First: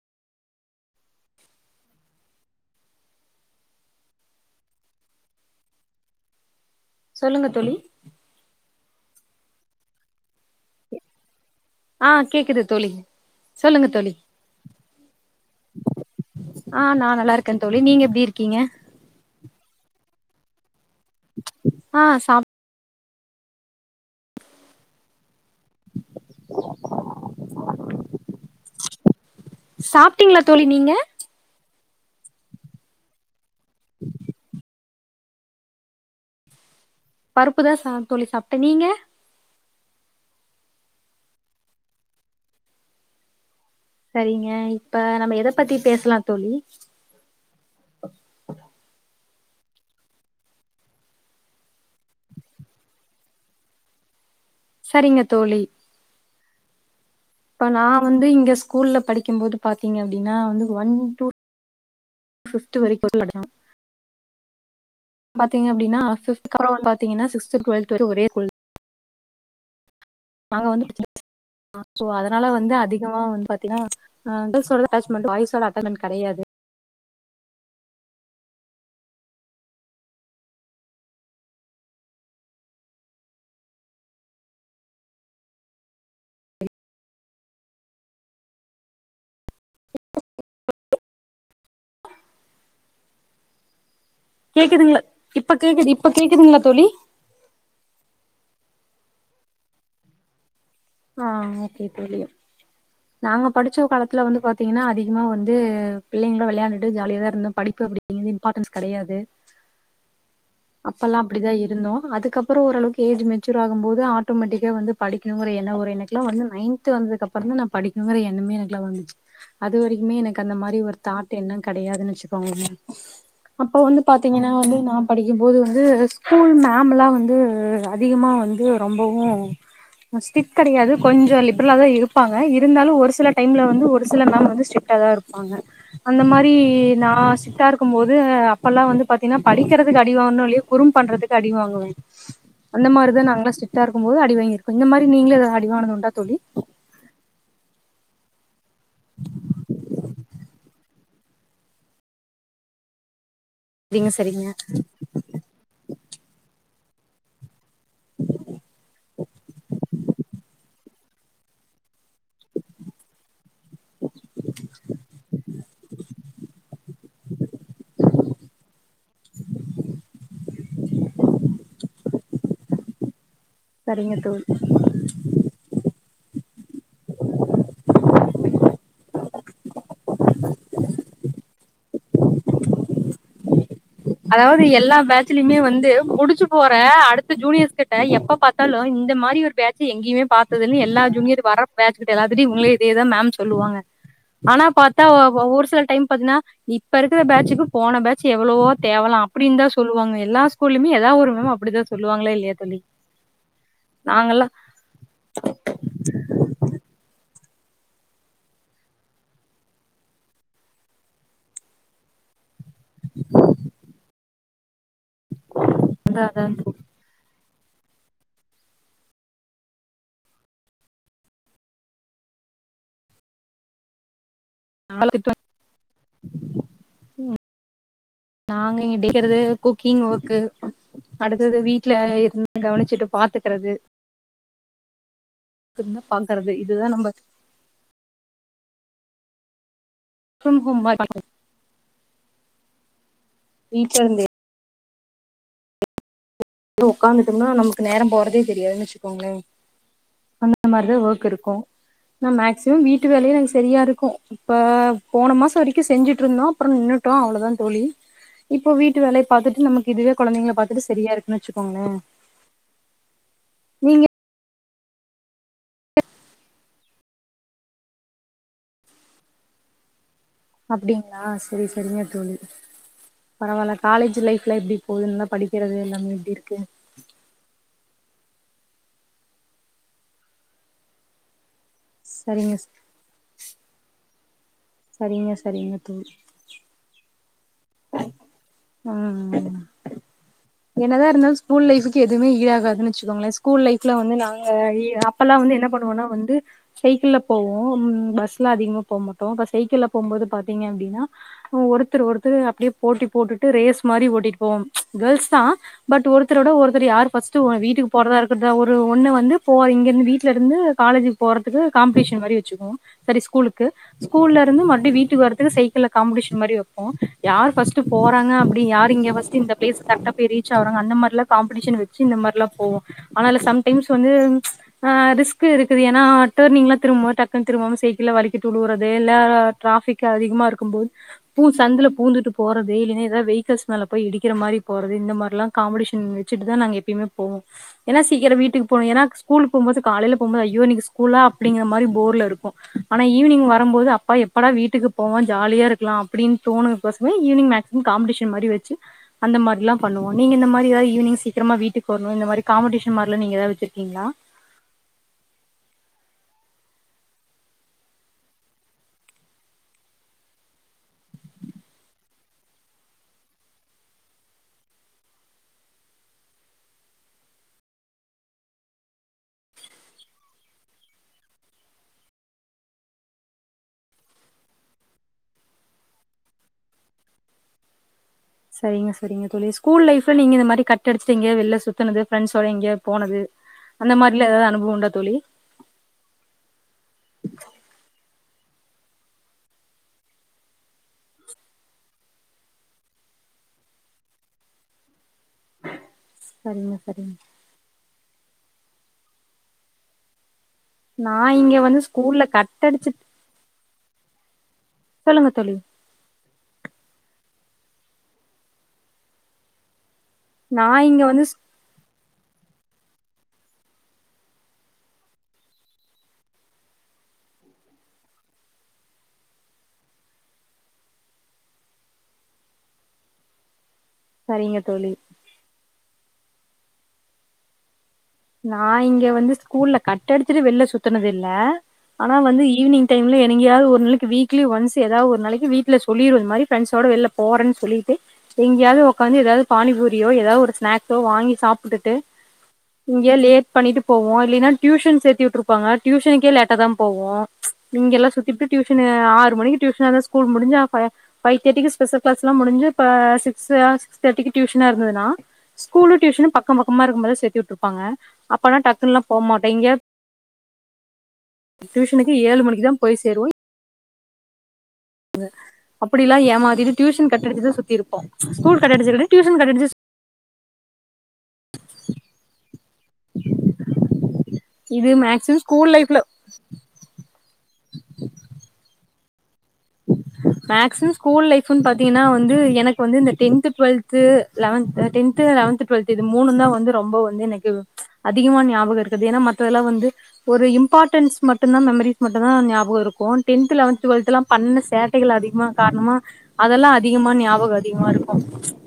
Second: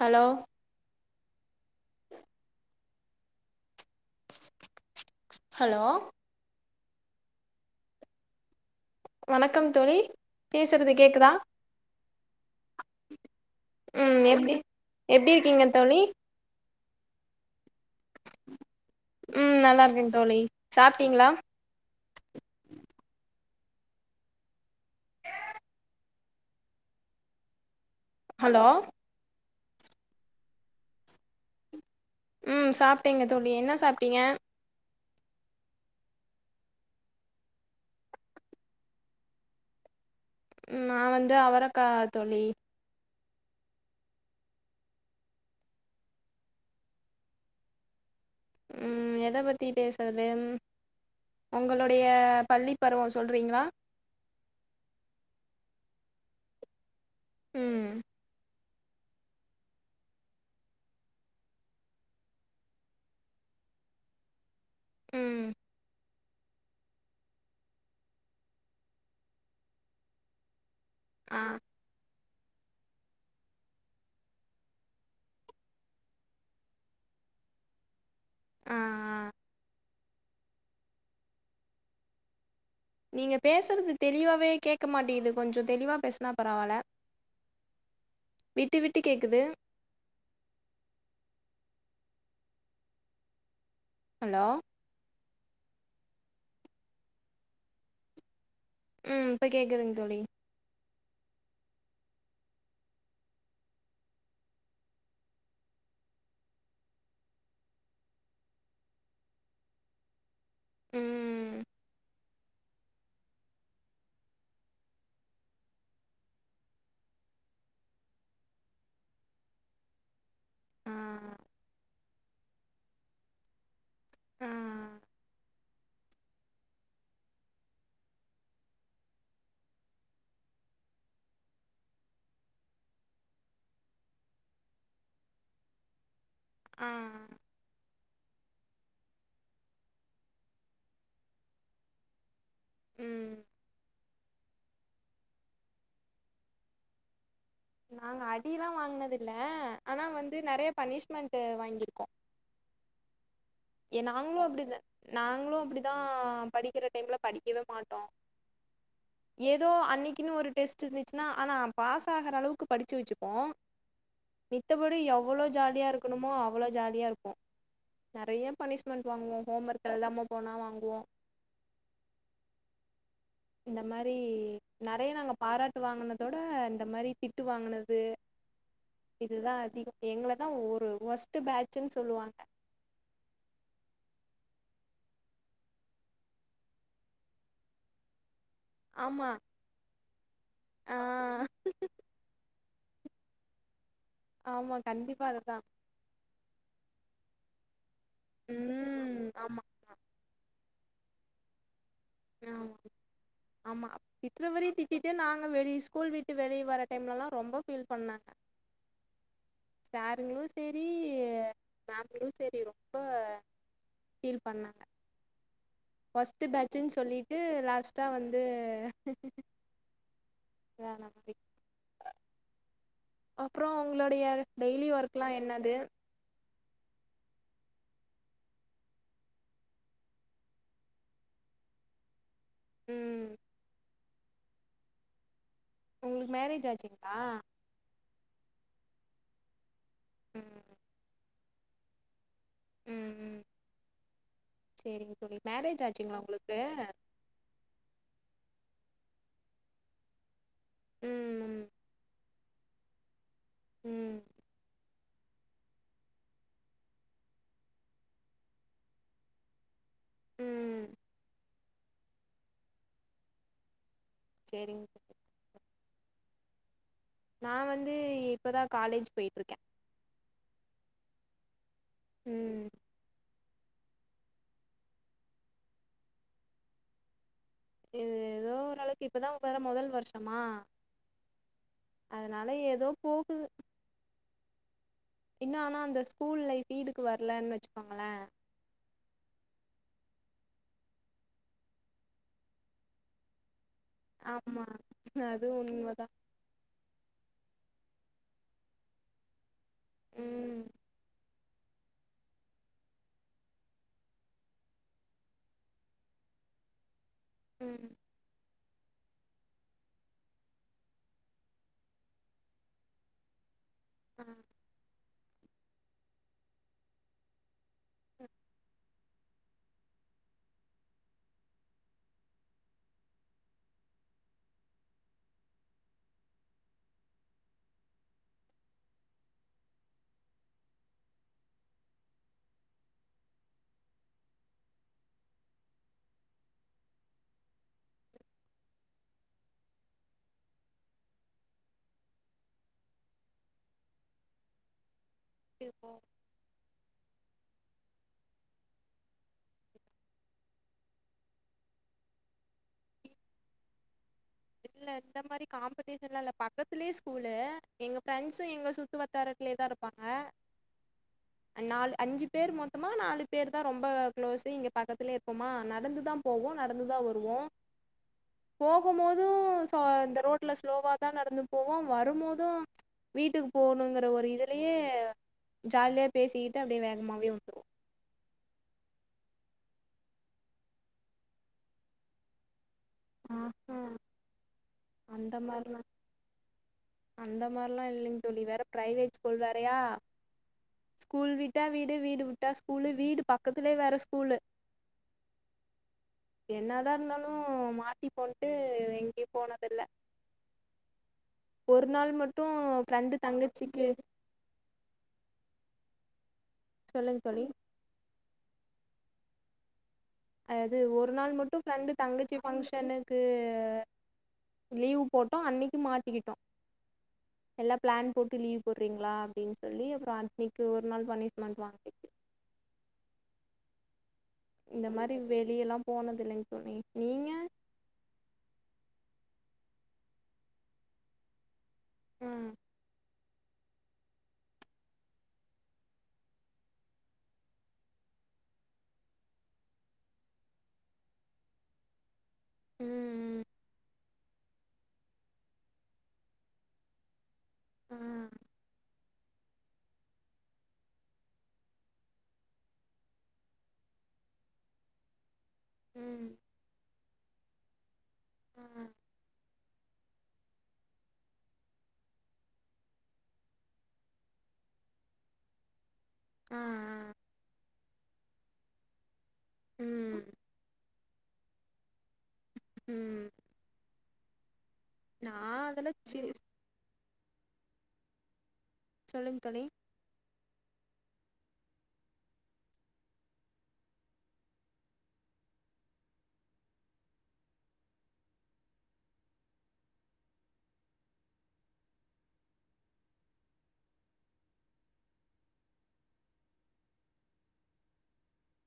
hello hello சொல்லுங்க தோழி வணக்கம் தோழி பேசுறது கேக்குதா ஆஹ் கேக்குது தோழி சொல்லுங்க தோழி ம் எப்டி எப்டி இருக்கீங்க தோழி ஆ நான் நல்லாருக்கேன் தோழி நீங்க எப்டி இருக்கீங்க ம் நல்லாருக்கேன் தோழி சாப்பிட்டீங்களா ஆ சாப் ஹலோ சாப்ட்டீங்களா தோழி நீங்க ம் சாப்ட்டேங்க தோழி என்ன சாப்ட்டீங்க பருப்புதான் ச தோழி சாப்ட்டேன் நீங்க ம் நா வந்து அவரக்கா தோழி சரிங்க இப்ப நம்ம எத பத்தி பேசலாம் தோழி ம் எத பத்தி பேசுறது உங்களுடைய பள்ளிப் பருவம் சொல்றீங்களா சரிங்க தோழி இப்ப ம் நான் வந்து இங்க கூல்ல படிக்கம்போது பாத்தீங்க அப்டின்னா வந்து ஒன் டூ ஃபிஃப்த்து வரைக்கு படிச்சா ம் பாத்தீங்க அப்டினா பிஃப்த்க்கப்றம் பாத்தீங்கன்னா சிக்ஸ்த் டு டுவெல்த் வரைக்கும் ஒரே ஸ்கூல் நாங்க வந்துட்டு [unintelligible] ஆ சோ அதனால வந்து அதிகமா வந்து பாத்தீங்ன்னா [unintelligible] கேள்ஸ்வோட அட்டாச்மெண்டு பாய்ஸ்வோட அட்டாச்மெண்டு கெடயாது ஆ ஆ நீங்க பேசுறது தெளிவாவே கேட்க மாட்டிகிது கொஞ்சம் தெளிவா பேசுனா பரவால விட்டு விட்டு கேட்குது ஹலோ கேக்குதுங்களா இப்ப கேக்குது இப்ப கேக்குதுங்களா தோழி ம் இப்ப கேக்குதுங்க தோழி ஆ ஓகே தோழி நாங்க படிச்ச காலத்துல வந்து பாத்தீங்கன்னா அதிகமா வந்து பிள்ளைங்களோட விளையாண்டுட்டு ஜாலியா தா இருந்தோம் படிப்பு அப்டி அங்க இம்பார்டன்ஸ் கெடயாது [inaudible] அப்பெல்லா அப்டிதா ம் இருந்தோ அதுக்கப்புறோ ஓரளவுக்கு ஏஜ் மெச்சூர் ஆகும் போது ஆட்டோமேட்டிக்கா வந்து படிக்கணுங்கிற ஒரு எண்ணோ வர் இப்ப எனக்குல்லா வந்து நைன்த்து வந்ததுக்கப்புறந்தா நா படிக்குனுங்கிற எண்ணமே எனக்குல்லா வந்துச்சு அது வரைக்குமே எனக்கு அந்த மாரி ஒரு ஆ தாட் என்ன கடையாதுன்னு வச்சுக்கோங்களே அப்போ வந்து ஆ பாத்தீங்கன்னா வந்து நா படிக்கும்போது வந்து ஸ்கூல் மேம்முலா வந்து அதிகமாக வந்து ரொம்பவு பஸ்ட் இட் கெடயாது கொஞ்சோ லிப்ரலாதா இருப்பாங்க இருந்தாலு ஒரு சில டைம்ல வந்து ஒரு சில மேம் வந்து ஸ்ரிட்டாதா இருக்கு பண்ண அந்த மாரி ஆ நா ஸ்ரிட்டா இருக்கும் போது அப்பெல்லா வந்து பாத்தீங்ன்னா படிக்றதுக்கு அடிவாங்குறன்னோ இல்லையோ குறும் பண்றதுக்கு அடிவாங்குவ அந்த மாரிதா ம் நாங்களா ஸ்ரிக்டா இருக்கும்போது அடிவாங்கிருக்கோ இந்த மாரி நீங்களு அடிவாங்னது உண்டா தோலி நாங்க அடில்லா வாங்கனது இல்ல ஆனா வந்து நெறைய பனிஷ்மெண்ட் வாங்கிர்க்கோ ஏ சரிங்க நாங்களு சரிங்க அப்டிதா நாங்களு அப்டிதா படிக்கிற டைம்ல படிக்கவே மாட் டோ ஏதோ அன்னிக்கினு ஒரு டெஸ்ட் இருந்துச்சுன்னா ஆனா பாஸ் ஆகுற அளவுக்கு படுச்சு வச்சுப்போ மித்தபடி எவளோ ஜாலியா இருக்கணுமோ அவளோ ஜாலியா இருப்போ நறைய பனிஷ்மெண்ட் வாங்குவோ ஹோம் ஒர்க் எல்தாம போனா வாங்குவோ இந்த மாரி சரிங்க தோழி நெறைய நாங்க பாராட்டு வாங்கனதவிட இந்த மாரி திட்டு வாங்கனது இதுதா அதிகோ எங்களதா ஒரு வொர்ஸ்ட் டு பேச்சுன்னு சொல்லுவாங்க அதாவ்து எல்லா பேச்சலயுமே வந்து முடிஞ்சு போற அடுத்த ஜூனியர்ஸ் கிட்ட எப்ப பாத் தாலு இந்த ஆமா மாரி ஒரு பேட்ச்சு எங்கேயுமே பார்த்ததுன்னு ஆ எல்லா ஜூனியர் வர பேட்ச் கிட்ட எல்லாத்டயு இவுங்ளே அதேதா மேம் சொல்லுவாங்க ஆனா ஆமா பாத்தா கண்டிப்பா அதுதா ஒரு சில டைம் பாத்தீன்னா இப்ப இருக்குற பேட்ச்க்கு போன பேட்ச் எவ்ளவோ ம் ஆமா சொல்லுவாங்க எல்லா ஸ்கூல்லயுமே ஏதா ஒரு மேம் அப்டிதா சொல்லுவாங்களா இல்லயா ஆமா தோலி நாங்கல்லா திட்டிட்டே நாங்க வெளி ஸ்கூல் விட்டு வெளிய வர டைம்லல்லா ரொம்ப ஃபீல் பண்ணங்க சாருங்களு சேரி மேமுங்களு சேரிரும் ரொம்ப ஃபீல் பண்ணாங்க அதா அதா ஃபஸ்ட்டு பேச்சுன்னு சொல்லிட்டு லாஸ்ட்டா வந்து அப்றோ உங்களோடைய டெய்லி வொர்க்குலா நாங்க என்னது நாங்க இடிக்றது குக்கிங் வொர்க்கு அடுத்தது வீட்ல இருந் கவனிச்சுட்டு ம் பாத்துக்றது உங்களுக்கு துப்புபாக்றது மேரேஜ் இதுதா ஆச்சுங்களா நம்ப ம் [inaudible] ம் ம் வீட்லருந்தே செரிங்க தோலி மேரேஜ் ஆச்சுங்ளா உங்ளுக் ஒக்காந்துட்டம்னா நமக்கு நேரம் போறதே தெரியாதுன் வெச்சுக்கோங்ளே இந்த மாரிதா வொர்க் ம் இருக்கு ம் நா மேக்சிமம் வீட்டு வேலையே என்கு செரியா இருக்கு ம் இப்ப போன மாச வரைக்கு செஞ்சுட்ருந்தோ அப்றம் நின்னுட்டோ அவ்ளோதா தோழி இப்ப வீட்டு வேலைய பாத்துட்டு நம்ம இதுவே கொழந்தைங்ள ம் பாத்துட்டு சரியா இருக்குன்னு வச்சுக்கோங்ளே நீங்க சேரிங்க நா வந்து இப்பதா காலேஜ் பேய்ட்ருக்கே அப்டிங்ளா செரி செரிங்க தோலி ம் பரவால்ல காலேஜ் லைஃப்ல எப்டி போது என்ன படிக்றது எல்லாமே எப்டி இருக்கு ம் ஏதோ ஓரளவுக்கு இப்பதா வேற மொதல் வருஷமா அதனால சரிங்க ஏதோ போகுது சரிங்க சரிங்க இன்னவொன்னு அந்த தோழி ஸ்கூல்ல லீடுக்கு வரலனு வச்சுக்கோங்ளே ஆ என்னதா இருந்தாலு ஸ்கூல் லைஃபுக்கு எதுமே ஈடாகாதுன்னு வச்சுக்கோங்ளே கூல் ஃலைப்ல வந்து நாங்க ஆமா அப்பெல்லா அது வந்து என்ன பண்ணுவோனா உண்மதா வந்து சைக்கிள்ள போவோ ம் பஸ்ல அதிகமா போ மா ப்றன இப்ப சைக்கிள்ள போம்போது ம் பாத்தீங்க அப்டின்னா ஒருத்தர் ஒருத்தர் அப்டியே போட்டி போட்டுட் ரேஸ் மாரி ஓட்டிட்டுப்போவோம் கேர்ள்ஸ் தா பட் ஒருத்தரோட ஒருத்தர் யார் வீட்டுக்கு ம் போறதா இரு டுதா ஒரு ஒண்ணு வந்து போ இங்கெருந்து வீட்ல இருந்து காலேஜுக்கு போறதுக்கு காம்படிஷன் மாரி வெச்சுக்குவோ சரி ஸ்கூலுக்கு ஆ ஸ்கூல்ல இருந்து மறுபடி வீட்டுக்கு வரத்துக்கு சைக்கிள்ள காம்படிஷன் மாரி வைப்போ யார் ஃபர்ஸ்ட்டு க்காங்க அப்டி யார் இங்க ஃபர்ஸ்ட்டு இந்த பிளேஸ் கரக்டா போய் ரீச் ஆவுறாங்க அந்த மார்லா காம்படிஷன் வச்சு இந்த மார்லா போவோ ஆனாலு சம்டைம்ஸ் வந்து ஆ ரிஸ்கு இருக்குது ஏன்னா டர்னிங்லா திரும்பும்போ டக்குன்னு திரும்பாம சைக்கிள் வழுக்கிட்டு விழுவுறது இல்லா டிராபிக் அதிகமா இருக்கும் போது பூ சந்துல பூந்துட்டு போறது இல்லேன்னா அத வெஹிகில்ஸ் மேல போய் இடிக்கிற மாரி போறது இந்த மார்லா காம்படிஷன் வச்சுட்டுதா நாங்க எப்பிமே போவோ ஏன்னா சீக்கிர வீட்டுக் போணு ஏன்னா ஸ்கூலுக்கு போம்போது காலைல போம்போது ஐயோ இன்னைக்கு ஸ்கூலா அப்டிங்க மாரி போர்ல இருக்கு ஆனா ஈவினிங் வரும்போது அப்பா எப்படா வீட்டுக்கு போவ ஜாலியா இப்போ இருக்குலா அப்டின் தோணதுக்கோசமே ஈவினிங் மேக்சிமம் காம்படிஷன் மாரி வெச்சு அந்த மாரிலா பண்ணுவோ நீங்க இந்த மாரி ஏதாவது ஈவினிங் சீக்கிரமா வீட்டுக் வர்ணு இந்த மாரி காம்படிஷன் மார்லா நீங்க ஏதாவது வச்சிருக்கீங்ளா இல்ல இந்த மாரி காம்படிஷன்லா இல்ல பக்கத்துலயே ஸ்கூலு எங்க ஃப்ரெண்ட்ஸு எங்க சுத்து வட்டாரத்துலயேதா இருப் பாங்க நால் அஞ்சு பேர் மொத்தமா நாலு பேர் தா ரொம்ப க்ளோஸு இங்க பக்கத்துலயே இருப்போமா நடந்து தா போவோ நடந்துதா வருவோ போகும்போ ஊ சோ இந்த ரோட்ல ஸ்லோவா தா நடந்து போவோ வரும்போது வீட்டுக்கு போகணுங்குற ஒரு இதுலயே ஜாலியா பேசிக்கிட்டு அப்டியே வேகமாவே வந்துருவோ சரிங்க சரிங்க தோழி ஸ்கூல் லைஃப்ல நீங்க இந்த மாரி கட் அடிச்சிட்டு எங்கெயா வெளில சுத்துனது ஃபிரண்ட்ஸோட எங்கெயா போனது ஆஹா அந்த மாரிலா எதா அனுபவ உண்டா தோழி அந்த மாரிலா அந்த மார்லா இல்லிங் தோழி வேற பிரைவேட் ஸ்கூல் வேறையா ஸ்கூல் விட்டா வீடு வீடு விட்டா ஸ்கூலு வீடு பக்கத்துலேயே வேற ஸ்கூலு சரிங்க என்ன தா சரிங்க இருந்தாலு மாட்டி போம்ட்டு எங்கேயு போனதில்ல நா இங் ஒரு நாள் மட்டு ஃப்ரெண்டு தங்கச்சிக்கு சொல்லுங்க தோழி சொல்லுங் தோழி நா அது இங்க ஒரு வந்து நாள் மட்டு ஃப்ரெண்டு தங்கச்சி ஃபங்க்ஷனுக்கு லீவ் போட்டோ அன்னைக்கி மாட்டிக்கிட்டோ எல்லா பிளான் போட்டு லீவ் போட்றீங்ளா அப்டின்னு சொல்லி அப்பறோ அனிக்கு ஒரு நாள் பனிஷ்மெண்ட் வாங்க சரிங்க தோழி வெளியல்லா போனது இல்லங் தோழி நீங்க நா இங்க வந்து ஸ்கூல்ல கட்டடிச்சிட்டு வெளில சுத்தனது இல்ல ஆனா வந்து ம் ஈவினிங் டைம் இல்ல எனக்கியாது ஒரு நாளைக்கு வீக்லி ஒன்ஸ் ஏதா ஒரு நாளைக்கு வீட்டுல சொல்லிரு இந்த மாரி ஃபிரண்ட்ஸ்ஸோட வெளில போறேன்னு சொல்லிட்டு எங்கேயாது உக்காந்து ஏதாது பானிபூரியோ ஏதா ஒரு ஸ்நாக்ஸோ வாங்கி சாப்புட்டுட்டு இங்கயே ம் லேட் பண்ணிட்டு போவோ இல்லைன்னா டியூஷன் சேர்த்தி விட்டுருப்பாங்க டியூஷனுக்கே லேட்டா தா போவோ இங்க எல்லா ம் சுத்திட்டு டியூஷன் ஆறு மணிக்கு டியூஷன் இருந்தா ஸ்கூல் முடிஞ்சு அ ஃப ஃபைவ் தேர்டிக்கு ஸ்பெஷல் கிளாஸ்லா முடிஞ்சி ப சிக்சு சிக்ஸ் தேர்டி டியூஷனா இருந்ததுனா ஸ்கூலு ம் டியூஷனு பக்க பக்கமா இருக்கும்பதா சேத்து விட்ருப்பாங்க அப்பனா டக்குன்ல்லா ஆ போகமாட் இங்க டியூஷனுக்கு ஏழு மணிக்கு தா போய் சேருவோ து அப்டிலா ஆ ஏமாத்திட்டு டியூஷன் கட்டடிச்சிதா சுத்திருப்போ ஸ்கூல்கட்டடிச்சதுடியு டியூஷன் கட் கடிச்சு ம் ம் இது மேக்சிமம் நான் ஸ்கூல் லைஃப்ல அதெல்லாம் சி சொல்லுங் தோழி மேக்சிமம் ஸ்கூல் லைஃபுனு பாத்தீங்கன்னா வந்து எனக்கு வந்து இந்த tenth twelfth eleventh tenth eleventh twelfth இது மூனு தா வந்து ரொம்ப வந்து எனக்கு அதிகமா ஞாபக இருக்குது ஏனா மத்ததெல்லா வந்து ஒரு இம்பார்ட்டன்ஸ் மட்டு தா மெமரிஸ் மட்டுதா ஞாபக இருக்கு டென்த் லெவன்த் டுவெல்த்லா பண்ண சேட்டைகள் அதிகமா காணமா அதெல்லா அதிகமா ஞாபக அதிகமா இருக்கு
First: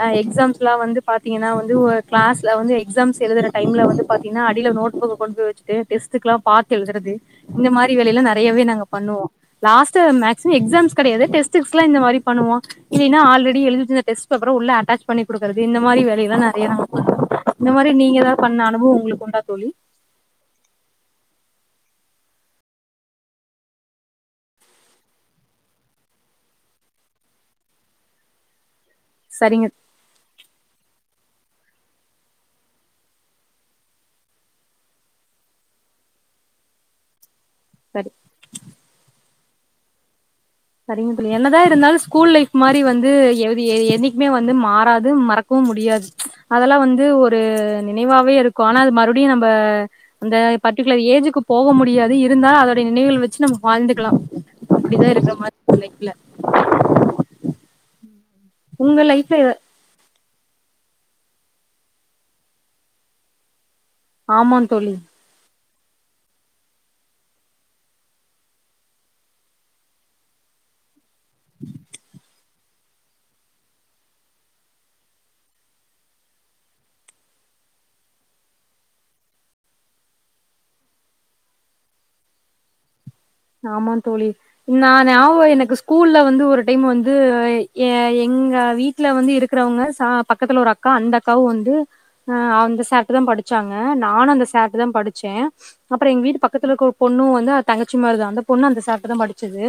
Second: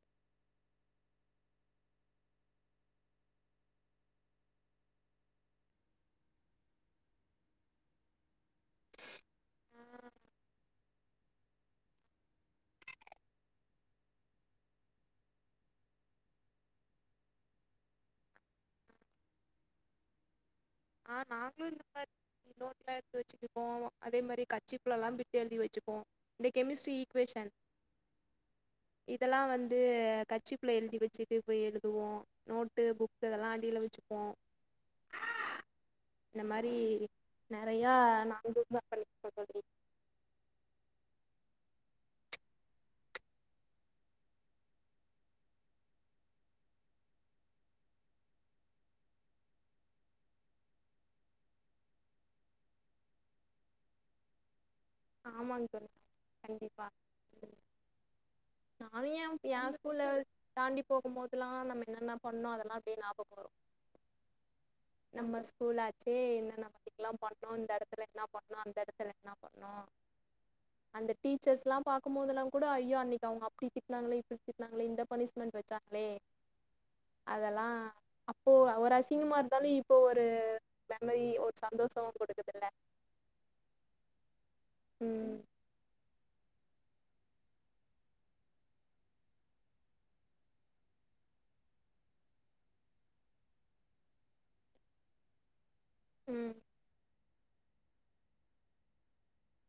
அ எக்ஸாம்ஸ்ல்லா வந்து பாத்தீங்கன்னா வந்து ஒரு கிளாஸ்ல வந்து எக்ஸாம்ஸ் எழுதுற டைம்ல வந்து பாத்தீங்ன்னா அடியில நோட் புக் கொண்டு போய் வச்சுட்டு டெஸ்டுக்குலா பாத்து எழுதுறது இந்த மாரி வேலைல்லா நெறையாவே நாங்க பண்ணுவோ லாஸ்ட் மே எக்ஸாம்ஸ் கெடையாது டெஸ்ட்டிஸ்ல இந்த மாரி பண்ணுவ இல்லைனா ஆல்ரெடி எழுதிட்டு இந்த டெஸ்ட் பேப்பரா உள்ள அட்டாச் பண்ணி குடுக்குறது இந்த மாதிரி வேலையல்லா நெறைய நாங்க பண்ணோ இந்த மாரி நீங்க எதா பண்ண அனுபவோ ஒங்ளுக்கு உண்டா தோழி ஆ நாங்களு இந்த மாரி நோட்லா எடுத்து வச்சிட்டு போவோ அதே மாரி கச்சிப்ளலா பிட்டு எழுதி வச்சிப்போ இந்த கெமிஸ்ட்ரி ஈக்குவேஷன் இதெல்லா சரிங்க வந்து கச்சிப்புள்ள எழுதி வச்சுட்டு போய் எழுதுவோ நோட்டு புக்கு அதெல்லா அடியில வச்சுப்போ இந்த மாரி நிறையா சரி நாங்களு பண்ணிருக்கோ தோழி சரிங்க தோழி என்னதா இருந்தாலு ஸ்கூல் லைஃப் மாரி வந்து எழுதி ஏ என்னிக்குமே வந்து மாறாது மறக் க்கு முடியாது அதெல்லா வந்து ஒரு நினைவாவே இருக்கு ஆனா அது மறுடியு நம்ம அந்த பர்டிகுலர் ஏஜுக்கு போக முடியாது இருந்தாலு அதோடைய நினைவுகள் வச்சு நமக்கு வாழ்ந்துக்கலா அப்டித்தா இருக்குற ஆமாங்க தோழி மாதிரி கண்டிப்பாக [inaudible] நானுயே லைஃப்ல ஏ ஸ்கூல்ல தாண்டி போகும்போதெல்லா நம்ம என்னென்ன பண்ணோ அதெல்லா அப்டியே ஞாபக வரு ஆமா தோழி நம்ம ஸ்கூலாச்சே என்னன்ன [inaudible] பண்ணோ இந்த எடத்துல என்னா பண்ணோ அந்த எடத்துல என்னா பண்ணோ நோ அந்த டீச்சர்ஸ்லா பாக்கும்போதுல்லா கூட ஐயோ அன்னைக்கு அவுங்க அப்டி திட்டினாங்களே இப்டி திட்டினாங்களே இந்த பனிஷ்மெண்ட் வச்சாங்களே அதெல்லா அப்போ ஒரு அசிங்கமா தோழி இப்ப ஒரு தன்னை ஒரு சந்தோஷ குடுக்குதுல ஆமா தோழி நா ஞாவ ம் எனக்கு ஸ்கூல்ல வந்து ஒரு டைம் வந்து ஏ எங்க வீட்ல வந்து இருக்கிறவங்க ச பக்கத்துல ஒரு அக்கா அந்த அக்காவு வந்து ஆ அந்த சார்ட்ட தா படிச்சாங்க நானு அந்த சார்ட்ட தா படிச்சே அப்புறோ எங்க வீட்டு ம் பக்கத்துல இருக்க ஒரு பொண்ணு வந்து அ தங்கச்சி மாரிதா அந்த பொண்ணு அந்த சார்ட தா படிச்சது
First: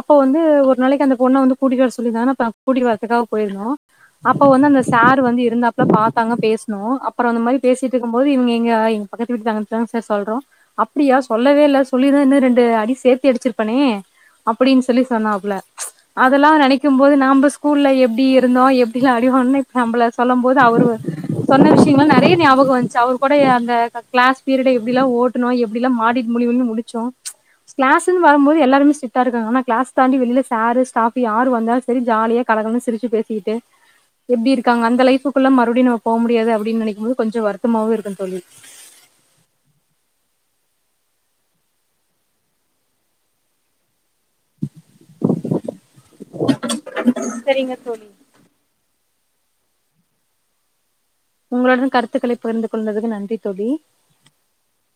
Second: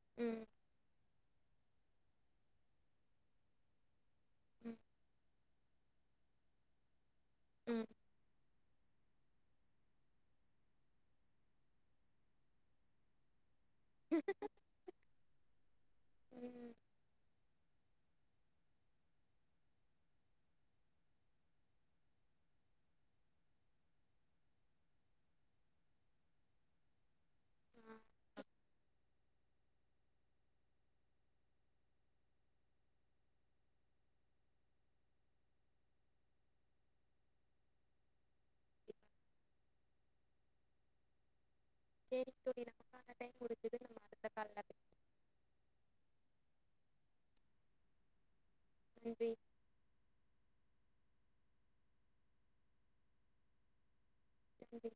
அப்போ வந்து ம் ஒரு நாளைக்கு அந்த பொண்ண வந்து கூட்டிட்டு வர சொல்லிந்தானே அ கூட்டி வரதுக்காக போயிருந்தோ அப்ப வந்து ம் அந்த சார் வந்து இருந்தாப்ல பாத்தாங்க பேசுணோ அப்றோ அந்த மாரி ம் பேசிட்டு போது இவிங்க இங்க எங்க பக்கத்து வீட்டுதாங்கதா சார் சொல்றோ அப்டியா சொல்லவே இல்ல சொல்லிர்ந்தா இன்ன ரெண்டு ரெண்டு அடி சேர்த்து அடிச்சிருப்பேனே அப்டின்னு சொல்லி சொன்னாப்புல அதெல்லா ம் நெனக் க்கும்போது நாம ஸ்கூல்ல எப்டி இருந்தோ எப்டி அடிவாங்னோ இப்ப நம்ல சொல்லம்போது அவரு சொன்ன விஷயங்கலா நெறையா ஞாபக வன்ச்சு அவர் கூட ஏ அந்த கிளாஸ் பீரியட எப்டிலா ஓட் த்துனோ எப்டில்லா மாடிட்டு முழி முழினு முழிச்சோ கிளாஸுன் வரம்பது எல்லாருமே ஸ்டிக்டா இருக்காங்க ஆனா கிளாஸ் தாண்டி வெள்ல சாரு ஸ்டாஃபு யார் வந்தாலு சரி ஜாலியா கலகலனு சிரிச்சி பேசிட்டு எப்டி இருக்காங்க அந்த லைஃப்க்குள்ள மறுபடியு நம்ம போ முடியாது அப்டின்னு நெனைக்கும் போது கொஞ்சோ வருத்தமாவே இருக்கு தோழி சரி தோழி நமக்கான டைம் முடிஞ்சது நம்ம அடுத்த கால்ல பே செரிங்க தோழி [inaudible] உங்களுடன் கருத்துக்களை புகிர்ந்து கொள்வதுக்கு நன்றி தோழி நன்றி